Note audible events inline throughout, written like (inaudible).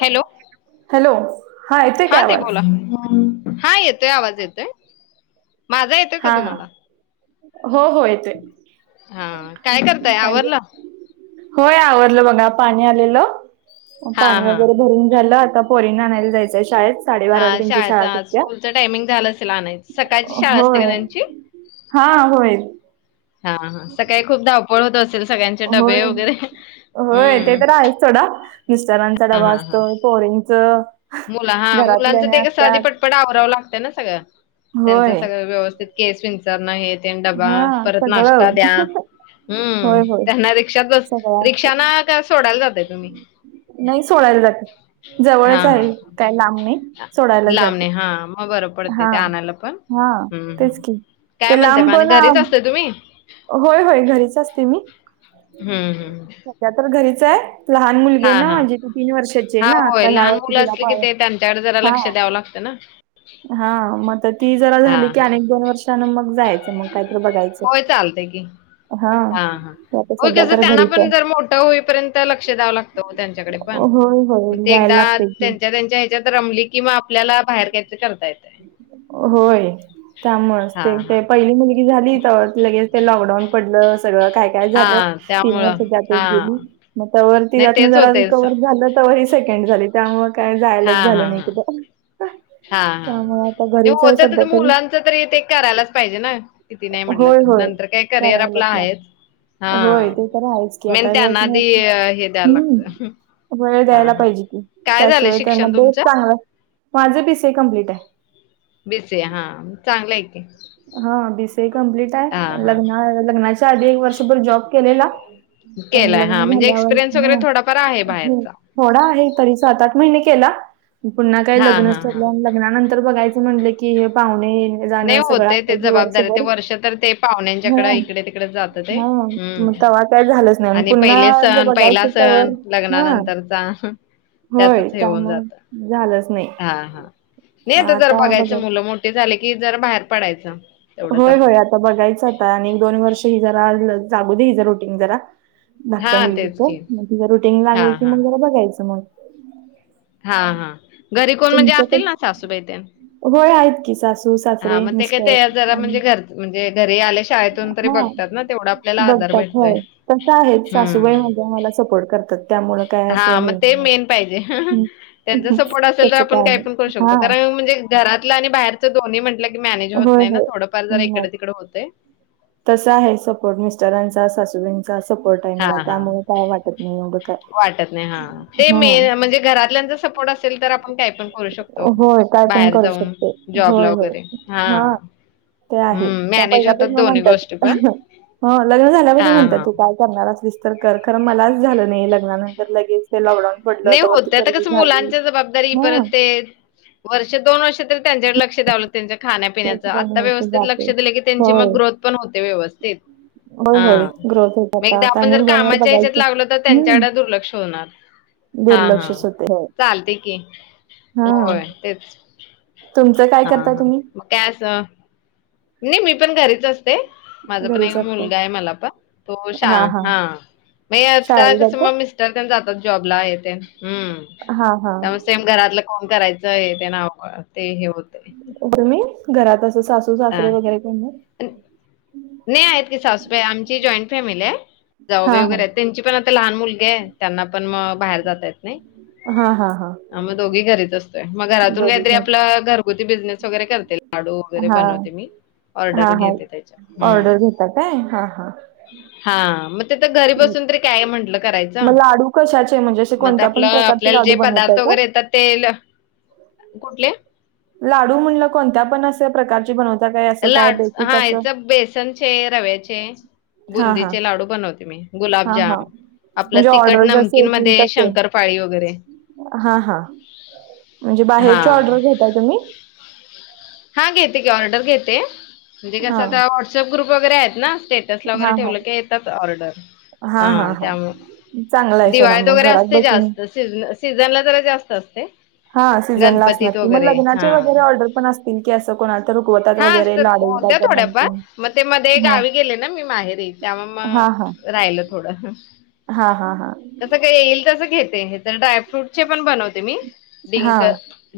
Hello! Hello! येतोय काय हा ताई आवाज बोला. हा येतोय आवाज येतोय माझा येतोय का हा हा तुम्हाला? हो हो येतोय हा काय करताय काय ग- आवरलं. होय आवरलं बघा, पाणी आलेलं हा पाणी हा वगैरे भरून झालं आता पोरीनां आणायला जायचं आहे शाळेत साडेबाराला हा त्यांची शाळा शाळेचा सुटत्या, स्कूलचं टायमिंग झालं असेल आणायच सकाळची अह शाळा असते होय. का त्यांची हा होय. हा हा हा, सकाळी खूप धावपळ होत असेल. सगळ्यांचे होय, डबे वगैरे होय ते हम्म तर आहेच सोडा. मिस्टरांचा डबा असतोय पोरीचं मुला हा मुलांचं ते कस आधी पटपट आवरावं लागतंय ना सगळं त्यांचं होय सगळं व्यवस्थित केस विचरंन, हे तेण डबा, हा परत सगळं नाश्ता द्या. हम्म, होय होय त्यांना रिक्षात बस सगळं असतं रिक्षानं का सोडायला जाताय तुम्ही? नाही सोडायला जाते. हा जवळच आहे हा काय लांब नाही. सोडायला लांबणे जाते. हा, मग बरं पडते हा ते आणायला पण. हा हम्म तेच हम्म. की काय ते म्हणते मग लांब आणि पण. घरीच असते तुम्ही होय होय, घरीच असते मी. हम्म हम्म. सध्या तर घरीच आहे. लहान मुलगी हा आहे ना हा माझी म्हणजे ती तीन वर्षाची आहे हा ना होय आता. ह्या लहान वर्षी मुलं तिला असली पा की ते त्यांच्याकडे जरा हा लक्ष द्यावं लागतं ना हा, मग आता ती जरा हा झाली की, हा अनेक दोन वर्षान मग जायचं, मग काहीतर बघायचं. होय, चालतंय की. हा हा, ते आता होय. सध्या कसं तर त्यांना घरीच पण जरा आहे मोठं होईपर्यंत लक्ष द्यावं लागत. ओ त्यांच्याकडे पण होय होय मग ते द्यायला एकदा लागते की त्यांच्या त्या त्यांच्या ह्याच्यात रमली की, म आपल्याला बाहेर काय तर करता येतंय. होय, हा त्यामुळंचं हा ते पहिली मुलगी झाली लगेच ते लॉकडाऊन पडलं. सगळं काय काय झालं. हा तीन त्यामुळं वर्ष त्यातंच हा गेली. म तवर नाही तिज्यातंन तेच जरा होतेच रिकव्हर झालं तवर ही सेकंड झाली, त्यामुळं काय हा जायलाच झालं हा नाही हा कुठं. हा हा, त्यामुळे आता नाही घरीच आहे होतातच सध्या तरी मुलांच तरी ते करायलाच पाहिजे ना. किती नाही म्हटलं होय तरी, होय नंतर काय करिअर आपलं करायलाच आहेच. लागत होय, हा ते तर आहेच की. मेन आता हेच त्यांना आधी नाही. हे द्यायला हम्म. लागतं वेळ हा द्यायला हा पाहिजे की, काय झालं त्याशिवाय त्यांना शिक्षण बोध तुमचं चांगलं माझं बी सी ए कम्प्लीट आहे. बी सी ए हा चांगलंय की. हा, बी सी ए कंप्लीट आहे. हा हा लग् लग्नाच्या आधी एक वर्षभर जॉब केलेला, पण केलाय हा लग्न म्हणजे झाल्यावर एक्सपिरियन्स वगैरे ना थोडाफार आहे बाहेरचा थोडा आहे तरी, सात, आठ महिने केला. पुन्हा काय हा लग्न हा हा ठरल्या लग्नानंतर बघायचं म्हटलं की, हे पाहुणे येणं जाणं नाही हे सगळं असतंय की. होतय ते जबाबदारी ते वर्षभर वर्ष तर ते पाहुण्यांच्याकड हां, इकडे तिकडे जात ते हां. मग तेव्हा काय झालंच नाही आणि पुन्हा पहिले जे सण, पहिला बघायचं सण तोवर हां, लग्नानंतरचा होय. त्यातच हे होऊन जात. त्यामुळं झालंच नाही. हा हा, नाही मग आता जरा बघायचं बघा मुलं मोठे झाले की, जरा बाहेर पडायचं. तेवढंच होय होय, आपलं आता बघायचं. आता आणि एक, दोन वर्ष. ही जरा लागू दे हिच रुटीन जरा धाकट्या हा मुलगीच, तेच की मग तिच रुटीन हा लागलं की, हा मग जरा बघायचं मग. हा हा. घरी कोण म्हणजे तुमचं असतील कसं ना, सासूबाई त्या होय, आहेत की. सासू, सासरे, मिस्टर. आणि खरं म्हणजे घरी आले शाळेतून तरी हां, बघतात ना, तेवढा आपल्याला आधार बघतात. भेटतो. होय, तसं आहे. सासूबाई माझ्या मला सपोर्ट करतात. त्यामुळं काय असं हा, मग हे ते नाही. मेन पाहिजे. हं. त्यांचा सपोर्ट असेल तर, तसं आपण काय नाही. पण करू शकतो, हां. कारण म्हणजे घरातलं आणि बाहेरचं दोन्ही म्हटलं की, मॅनेज होत होय, नाही ना, होय. थोडंफार जरा इकडं तिकडं होतय. तसा आहे सपोर्ट मिस्टरांचा, सासूबाईंचा. सपोर्ट आहे हां, मला, हां. त्यामुळे काय वाटत नाही एवढं काय. वाटत नाही हां. ते हं मेन म्हणजे घरातल्यांचा सपोर्ट असेल तर, आपण काही पण करू शकतो. ओ होय काय पण बाहेर करू जाऊन शकते होय जॉबला होय वगैरे. हा ते आहे. त्या पहिल्यापासून म्हणतात. गोष्टी पण. लग्न झाल्यापासून हां, म्हणतात हां. तू काय करणार असलीस तर कर. खरं, मलाच झालं नाही लग्नानंतर लगेच ते लॉकडाऊन पडलं नाही त्यावरती होत, आता पोरगी कसं झाली मुलांच्या जबाबदारी परत हा ते वर्ष, दोन वर्ष तरी त्यांच्याकडे लक्ष द्याव लागतं त्यांच्या खाण्यापिण्याच त्याची दोन आता वर्ष व्यवस्थित जाते लक्ष दिलं की त्यांची होय मग ग्रोथ पण होते व्यवस्थित. होय हा होय ग्रोथ होत मग आता एकदा आता आपण आणि जर एक दोन वर कामाच्या ह्याच्यात बघायचं लागलो तर, हम्म त्यांच्याकडे दुर्लक्ष होणार. हा, हा दुर्लक्षच होते होय चालतयं की, हा होय. तेच तुमचं काय हा करता हा तुम्ही मग काय असं? नाही, मी पण घरीच असते. माझा पण एक घरीच असताय मुलगा आहे मला पण तो शा हा मग हे आता शाळेत कसं जाता म तर जातात जॉबला येतेन हम्म हा हा त्यामुळे सेम घरातलं कोण करायचं हे ते हे होते. तुम्ही घरात असं सासू, हा सासरे वगैरे कोणी नाही? नाही आहेत की सासुबाई, आमची जॉईंट फॅमिली आहे हा जावूबाई हा वगैरे आहेत. त्यांची पण आता लहान मुलगी आहे त्यांना पण मग बाहेर जात येत नाही. हा हा हा ह मग दोघी घरीच असतोय, मग घरातून काहीतरी बरोबर आपला घरगुती बिझनेस वगैरे करते लाडू वगैरे हा बनवते मी. हा ऑर्डर हा घेते त्याच्या, ऑर्डर हम्म घेता काय हा हा हा मग घरी बसून तरी काय म्हटलं करायचं मग लाडू कशाचे म्हणजे असे मग कोणत्या आपलं पण प्रकारचे आपल्याला लाडू जे बनवताय पदार्थ का वगैरे येतात ते कुठले? लाडू म्हणलं कोणत्या पण असं प्रकारची बनवत? लाडू हयाच बेसनचे, रव्याचे हा हा बुंदीचे लाडू बनवते मी, हा गुलाबजाम हा आपलं म्हणजे तिखट ऑर्डर जसे नमकीन येतील मध्ये तसे शंकरपाळी वगैरे हा हा. म्हणजे हा बाहेरची ऑर्डर घेता तुम्ही? हा घेते की, ऑर्डर घेते म्हणजे हा कसं आता व्हॉट्सअप ग्रुप वगैरे आहेत ना स्टेट स्टेटसला हा वगैरे हा ठेवल की येतात ऑर्डर हा चांगला त्यामुळे आहे सोडा दिवाळीत मग वगैरे घरात असते बसून जास्त स सीझनला जरा जास्त असते. हा सीझन ला असणार गणपतीत की, मग वगैरे लग्नाचे हा वगैरे ऑर्डर पण असते हा असतात होत्या गाजर, थोड्याफार नमकीन. मग ते मध्ये हां. गावी गेले ना मी माहेरी त्यामुळे मग राहिलं थोडं हा हा हा जसं काय येईल तसं घेते. हे तर ड्रायफ्रूट चे पण बनवते मी. डिंक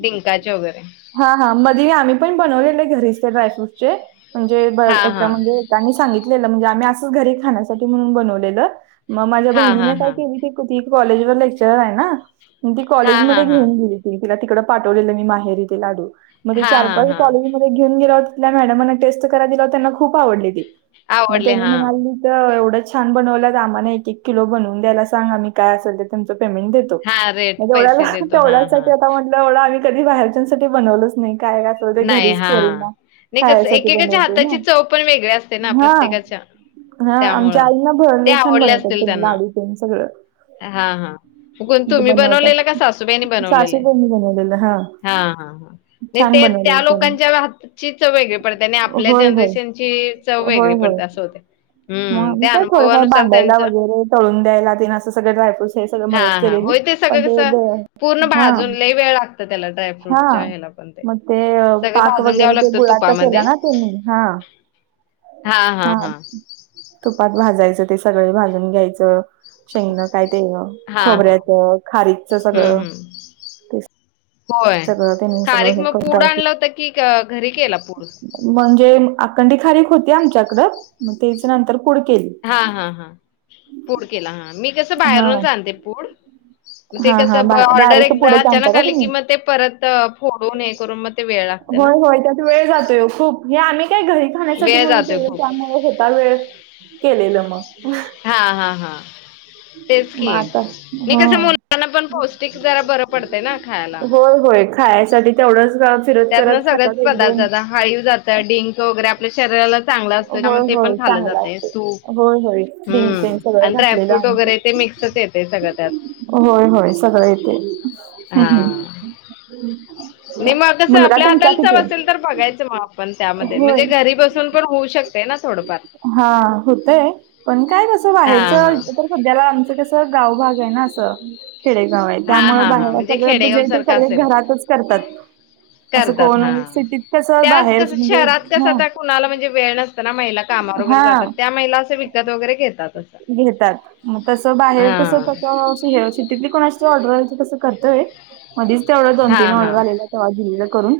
डिंकाचे वगैरे हा हा मधे आम्ही पण बनवलेले घरीच ते ड्रायफ्रूटचे म्हणजे ब हा एका हा म्हणजे त्यांनी सांगितलेलं म्हणजे आम्ही असंच घरी खाण्यासाठी म्हणून बनवलेलं मग माझ्या हा हा बहिणीने काय हा केली ते कॉलेज वर लेक्चरर आहे ना ती हा हा कॉलेजमध्ये हा घेऊन गेली मग तिला तिकडे पाठवलेलं माहेरी ते लाडू हा चार हा पाच हा कॉलेजमध्ये ते घेऊन गेले मग टेस्ट करा दिल्यावर खूप आवडले ते आवडले त्यांनी हा म्हणाले कि एवढंच छान बनवलं आम्हा एक किलो बनवून दयायला सांग आम्ही काय असेल तर तुमचं पेमेंट देतो. हा रेट पैसे देतो हा हा तेवढ्यासाठी आ म्हटलं एवढं आम्ही कधी बाहेरच्यासाठी बनवलच नाही काय ते नाही घरीच हा पोरींना नाही कसं खायसाठी एकेकाच्या बनवते ना हाताची चव पण वेगळी असते ना हा प्रत्येकाच्या हा आमच्या त्यामुळं आईना ते भरले छान आवडले बनवतात असतील त्यांनी त्यांना लाडू तेन सगळं हा हा कोन ते तुम्ही बनवलेलं बनवतात. का सासू? तुम्ही आणि बनवलेलं सासूबाईंनी बनवलेलं हां हा हा हा हे छान ते, त्या बनवलेलं त्यांनी. लोकांच्या हात ची सवय काय? पण त्याने आपल्या होय, होय. जनरेशनची चव होय, वेगळी होय. पडते, असं होते. हम्म मग मी त्या पण थोडंफार अनुभवानुसार बांधायला त्यांचं वगेरे, तळून द्यायला दिन असे सगळे ड्रायफ्रूट्स. ते सगळं हा मदत हा केलेली, होय ते पण सगळं हे कसं बघ पूर्ण भाजून लई वेळ लागतं त्याला ड्रायफ्रूटच्या हां. ह्याला पण ते- मग अ, सै पाक वगरे ते गुळाचा केला ना तुम्ही? हा, हा तुपात भाजायचं ते सगळे भाजून घ्यायचं. शेंगणं काय तेणं, हा हा खोबऱ्याचं, खारीकचं सगळं ते (unintelligible) होय, सगळं त्यांनी सगळं खारीक हे मग करून पुड ड्रायफ्रूट आणलंवतं की घरी केला पूड? म्हणजे आकंडी खारीक होती आमच्याकडं मग तेच नंतर पुुड केली. हा हा हा पूड केला हा, मी कसं हां बाहेरूनच आणते पूड मग ते हां हां कसं बा ऑर्डर डायरेक्ट एकदा पुडच आणता अचानक का आली की तुम्ही? मग ते परत तं फोडून ए करून मग ते वेळ लागतं. होय होय त्यात वेळ जातोय खूप, हे आनि काय घरी खाण्यासाठी वेळ म्हणून जातोय केलं खूप त्यामुळे होता वेळ, केलेलं मग. अह्ह हा हा हा. तेच की, मग आता हे कसं ना हं. मोजकांना पण पौष्टिक जरा बरं पडतं ना खायला. होय होय खायसाठी तेवढंच फिरत करत त्यातनं सगळंच खातात पदार्थ एकदोम. जातात हाळीव जाताय डिंक वगेरे आपल्या शरीराला चांगला असतंय होय, त्यामुळे ते पण होय. खाल्ल चांगलं जातंय, असतंय. तूप, होय, होय. डिंक हम्म, तेन सगळं आणि घातलेलं ड्रायफ्रूड आमचं. वगेरे ते मिक्सच येत ते सगळं त्यात होय होय सगळं येतंय. हहम्. मी मग कसं आपल्या हाताला चव आहे? असेल तर भघायचं मग आपण त्यामध्ये म्हणजे होय. घरी बसून पण होऊ शक-प दे ना थोड फा हा होतंय, पण काय तसं हा व्हायचं हा. इथ पण सध्याला आमचं कसं? गावभागय ना असं. खेडेगावय, हा त्यामुळे हा हा बाहेर म्हणजे सगळं खेडेगाव पूजे ते सारखा सगळे असेल घरातच करतात. असं करतात कोण, हा. सिटीत कसं त्याच बाहेर कसं म्जे शहरात कसं हं आता कुणाला म्हणजे वेळ नसतं ना, महिला कामावर वगरे जातात त्या महिला असे विकत वगरे घेतात. असं. घेतात. तसं बाहेर तसं हा त सिटीत कोणा ऑर्डरयचं कसं करतंय, मधीच तेवढा दोन हा तीन हा ऑर्डर आलेल्या तव्हा घेलेलं करून.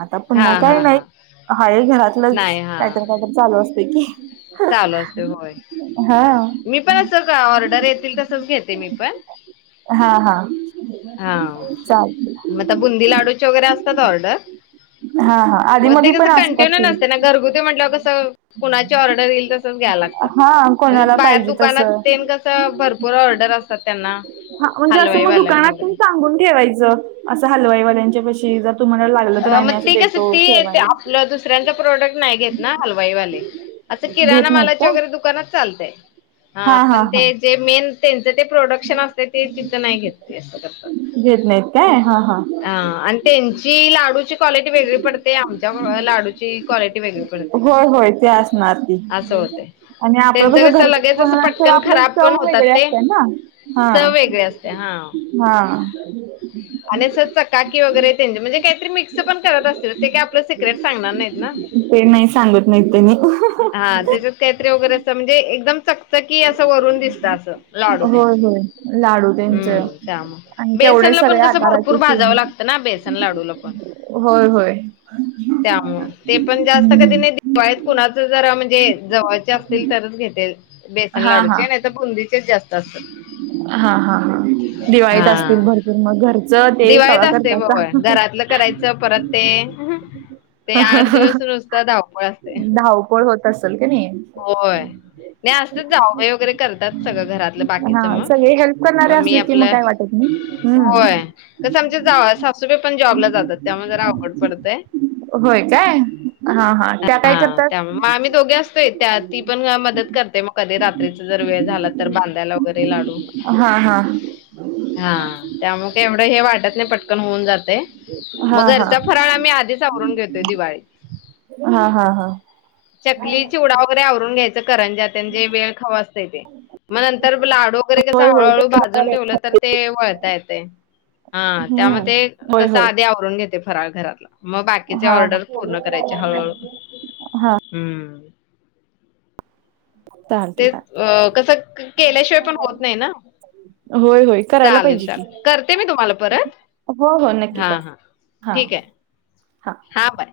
आता पुन्हा हा हा काय नायी, हा हाय घरातलंच नाही हा कायतरी कायतरी चालू असतंय की. चालू असे होय, हा मी पण असंच ऑर्डर येतील तसंच घेते मी पण. हा हा. हा, चाल म आता बुंदी लाडूच्या वगरे असतात ऑर्डर. हा हा आधी म ते मधी पण कसं असतात कंटिन्यू नसते ना, की घरगुती म्हटल्यावर कसं? कुणाची ऑर्डर येईल त घ्या लागतं, हा म्हणजे कोणाला बाहेर पाहिजे तसं दुकानात तेन कसं भरपूर ऑर्डर असतात त्यांना हा, म्हणजे असं म हलवाईवाल्यांना दुकानात वगैरे. पण सांगून ठेवायचं असं हलवाईवाल्यांच्या पशी ज् अ मग ती कसं, ती ते आपलं दुसऱ्यांचं प्रोडक्ट नाही घेत ना हलवाईवाले. आता किराणा घेत नाहीत मालाच्या का वगरे दुकानात चालतंय, हा पण ते, ते मेन त्येनचं ते प्रोडक्शन असतंय ते तिथं नाही घेत ते तसं. घेत नाहीत काय हा हा, आन त्यांची लाडूची क्वालिटी वेगळी पडते, आमच्या भवा लाडूची क्वालिटी वेगळी पडते. होय होय ते असणार ती असं होतंय. आणि आपलं तेचं कसं घरगुती लगेचसं बनवलं तर पटकन आपल्याला खराब पण चव होतात वेगळे ते. असते ना हा चव वेगळी असत्या हा हा आणि अस चकाकी वगैरे. म्हणजे काहीतरी मिक्स पण करत असतील ते काही आपलं सिक्रेट सांगणार नाहीत ना. ते नाही सांगत नाही त त्यांनी (inaudible) हा त्याच्यात काहीतरी वगैरे असं म्हणजे एकदम चकचकी असं वरून दिसत असं लाडू त्यांच होय होय लाडू त्यांच हम्म त्यामुळे. आणि तेवढे बेसनला पण सगळे कसं भरपूर आकाराचे भाजावं सेम लागतं ना बे - लाडूला पण होय होय त्यामुळं ते पण जास्त कधी हम्म (inaudible) कुणाच जर म्हणजे जवळचे असतील तरच घेते बेसन हा हा लाडूचे नाही - बुंदीचेच जास्त असतात. हा हा हा दिवाळीत असतील हा भरपूर मग घरचं ते दिवाळीत कव्हा असते करतासा. होय घरातलं करायचं परत ते ते आठ दिवस नुसत धावपळ असते. (unintelligible) होत असेल क नाही. होय नाही असत जावबाई वगैरे करतात. सगळं घरातलं हा बाकीच मग, सगळे हेल्प करणारे मग मी असले की मग आपलं काय वाटत नाही होय. हम्म कस आमच्या जा सासूबाई पण जॉबला जातात त्यामुळे जरा अवघड पडतंय. होय काय हा हा त्या काय हा करतात. त्यामुळे मग आम्ही दोघे असतोय त्या ती पण मदत करते मग कधी रात्रीचं जर वेळ झाला तर बांधायला वगैरे लाडू. हा हा. हा त्यामुळे काय एवढं हे वाटत नाही पटकन होऊन जातंय. हा मग हा घरचा फराळ आम्ही आधीच आवरून घेतोय दिवाळी. हा हा हा चकली चिवडा - (inaudible) आवरून घ्यायचं करंज्या तेन जे वेळ खावं असतंय ते मग नंतर लाडू वगैरे कस होय होय हळूहळू भाजून ते ठेवलं तर ते वळता येतंय. हा हम्म त्यामध्ये ते होय तस होय आधी आवरून घेते फराळ घरातला. मग बाकीचे हा ऑर्डर हा पूर्ण करायचे हळूहळू हा हम्म. चालते तेच चालते अ कस केल्याशिवाय पण होत नाही ना. होय होय करायला चालेल पाहिजे की चालेल करते मी तुम्हाला परत. हो हो नक्की हा करा हा हा. ठीक आहे हा बाय.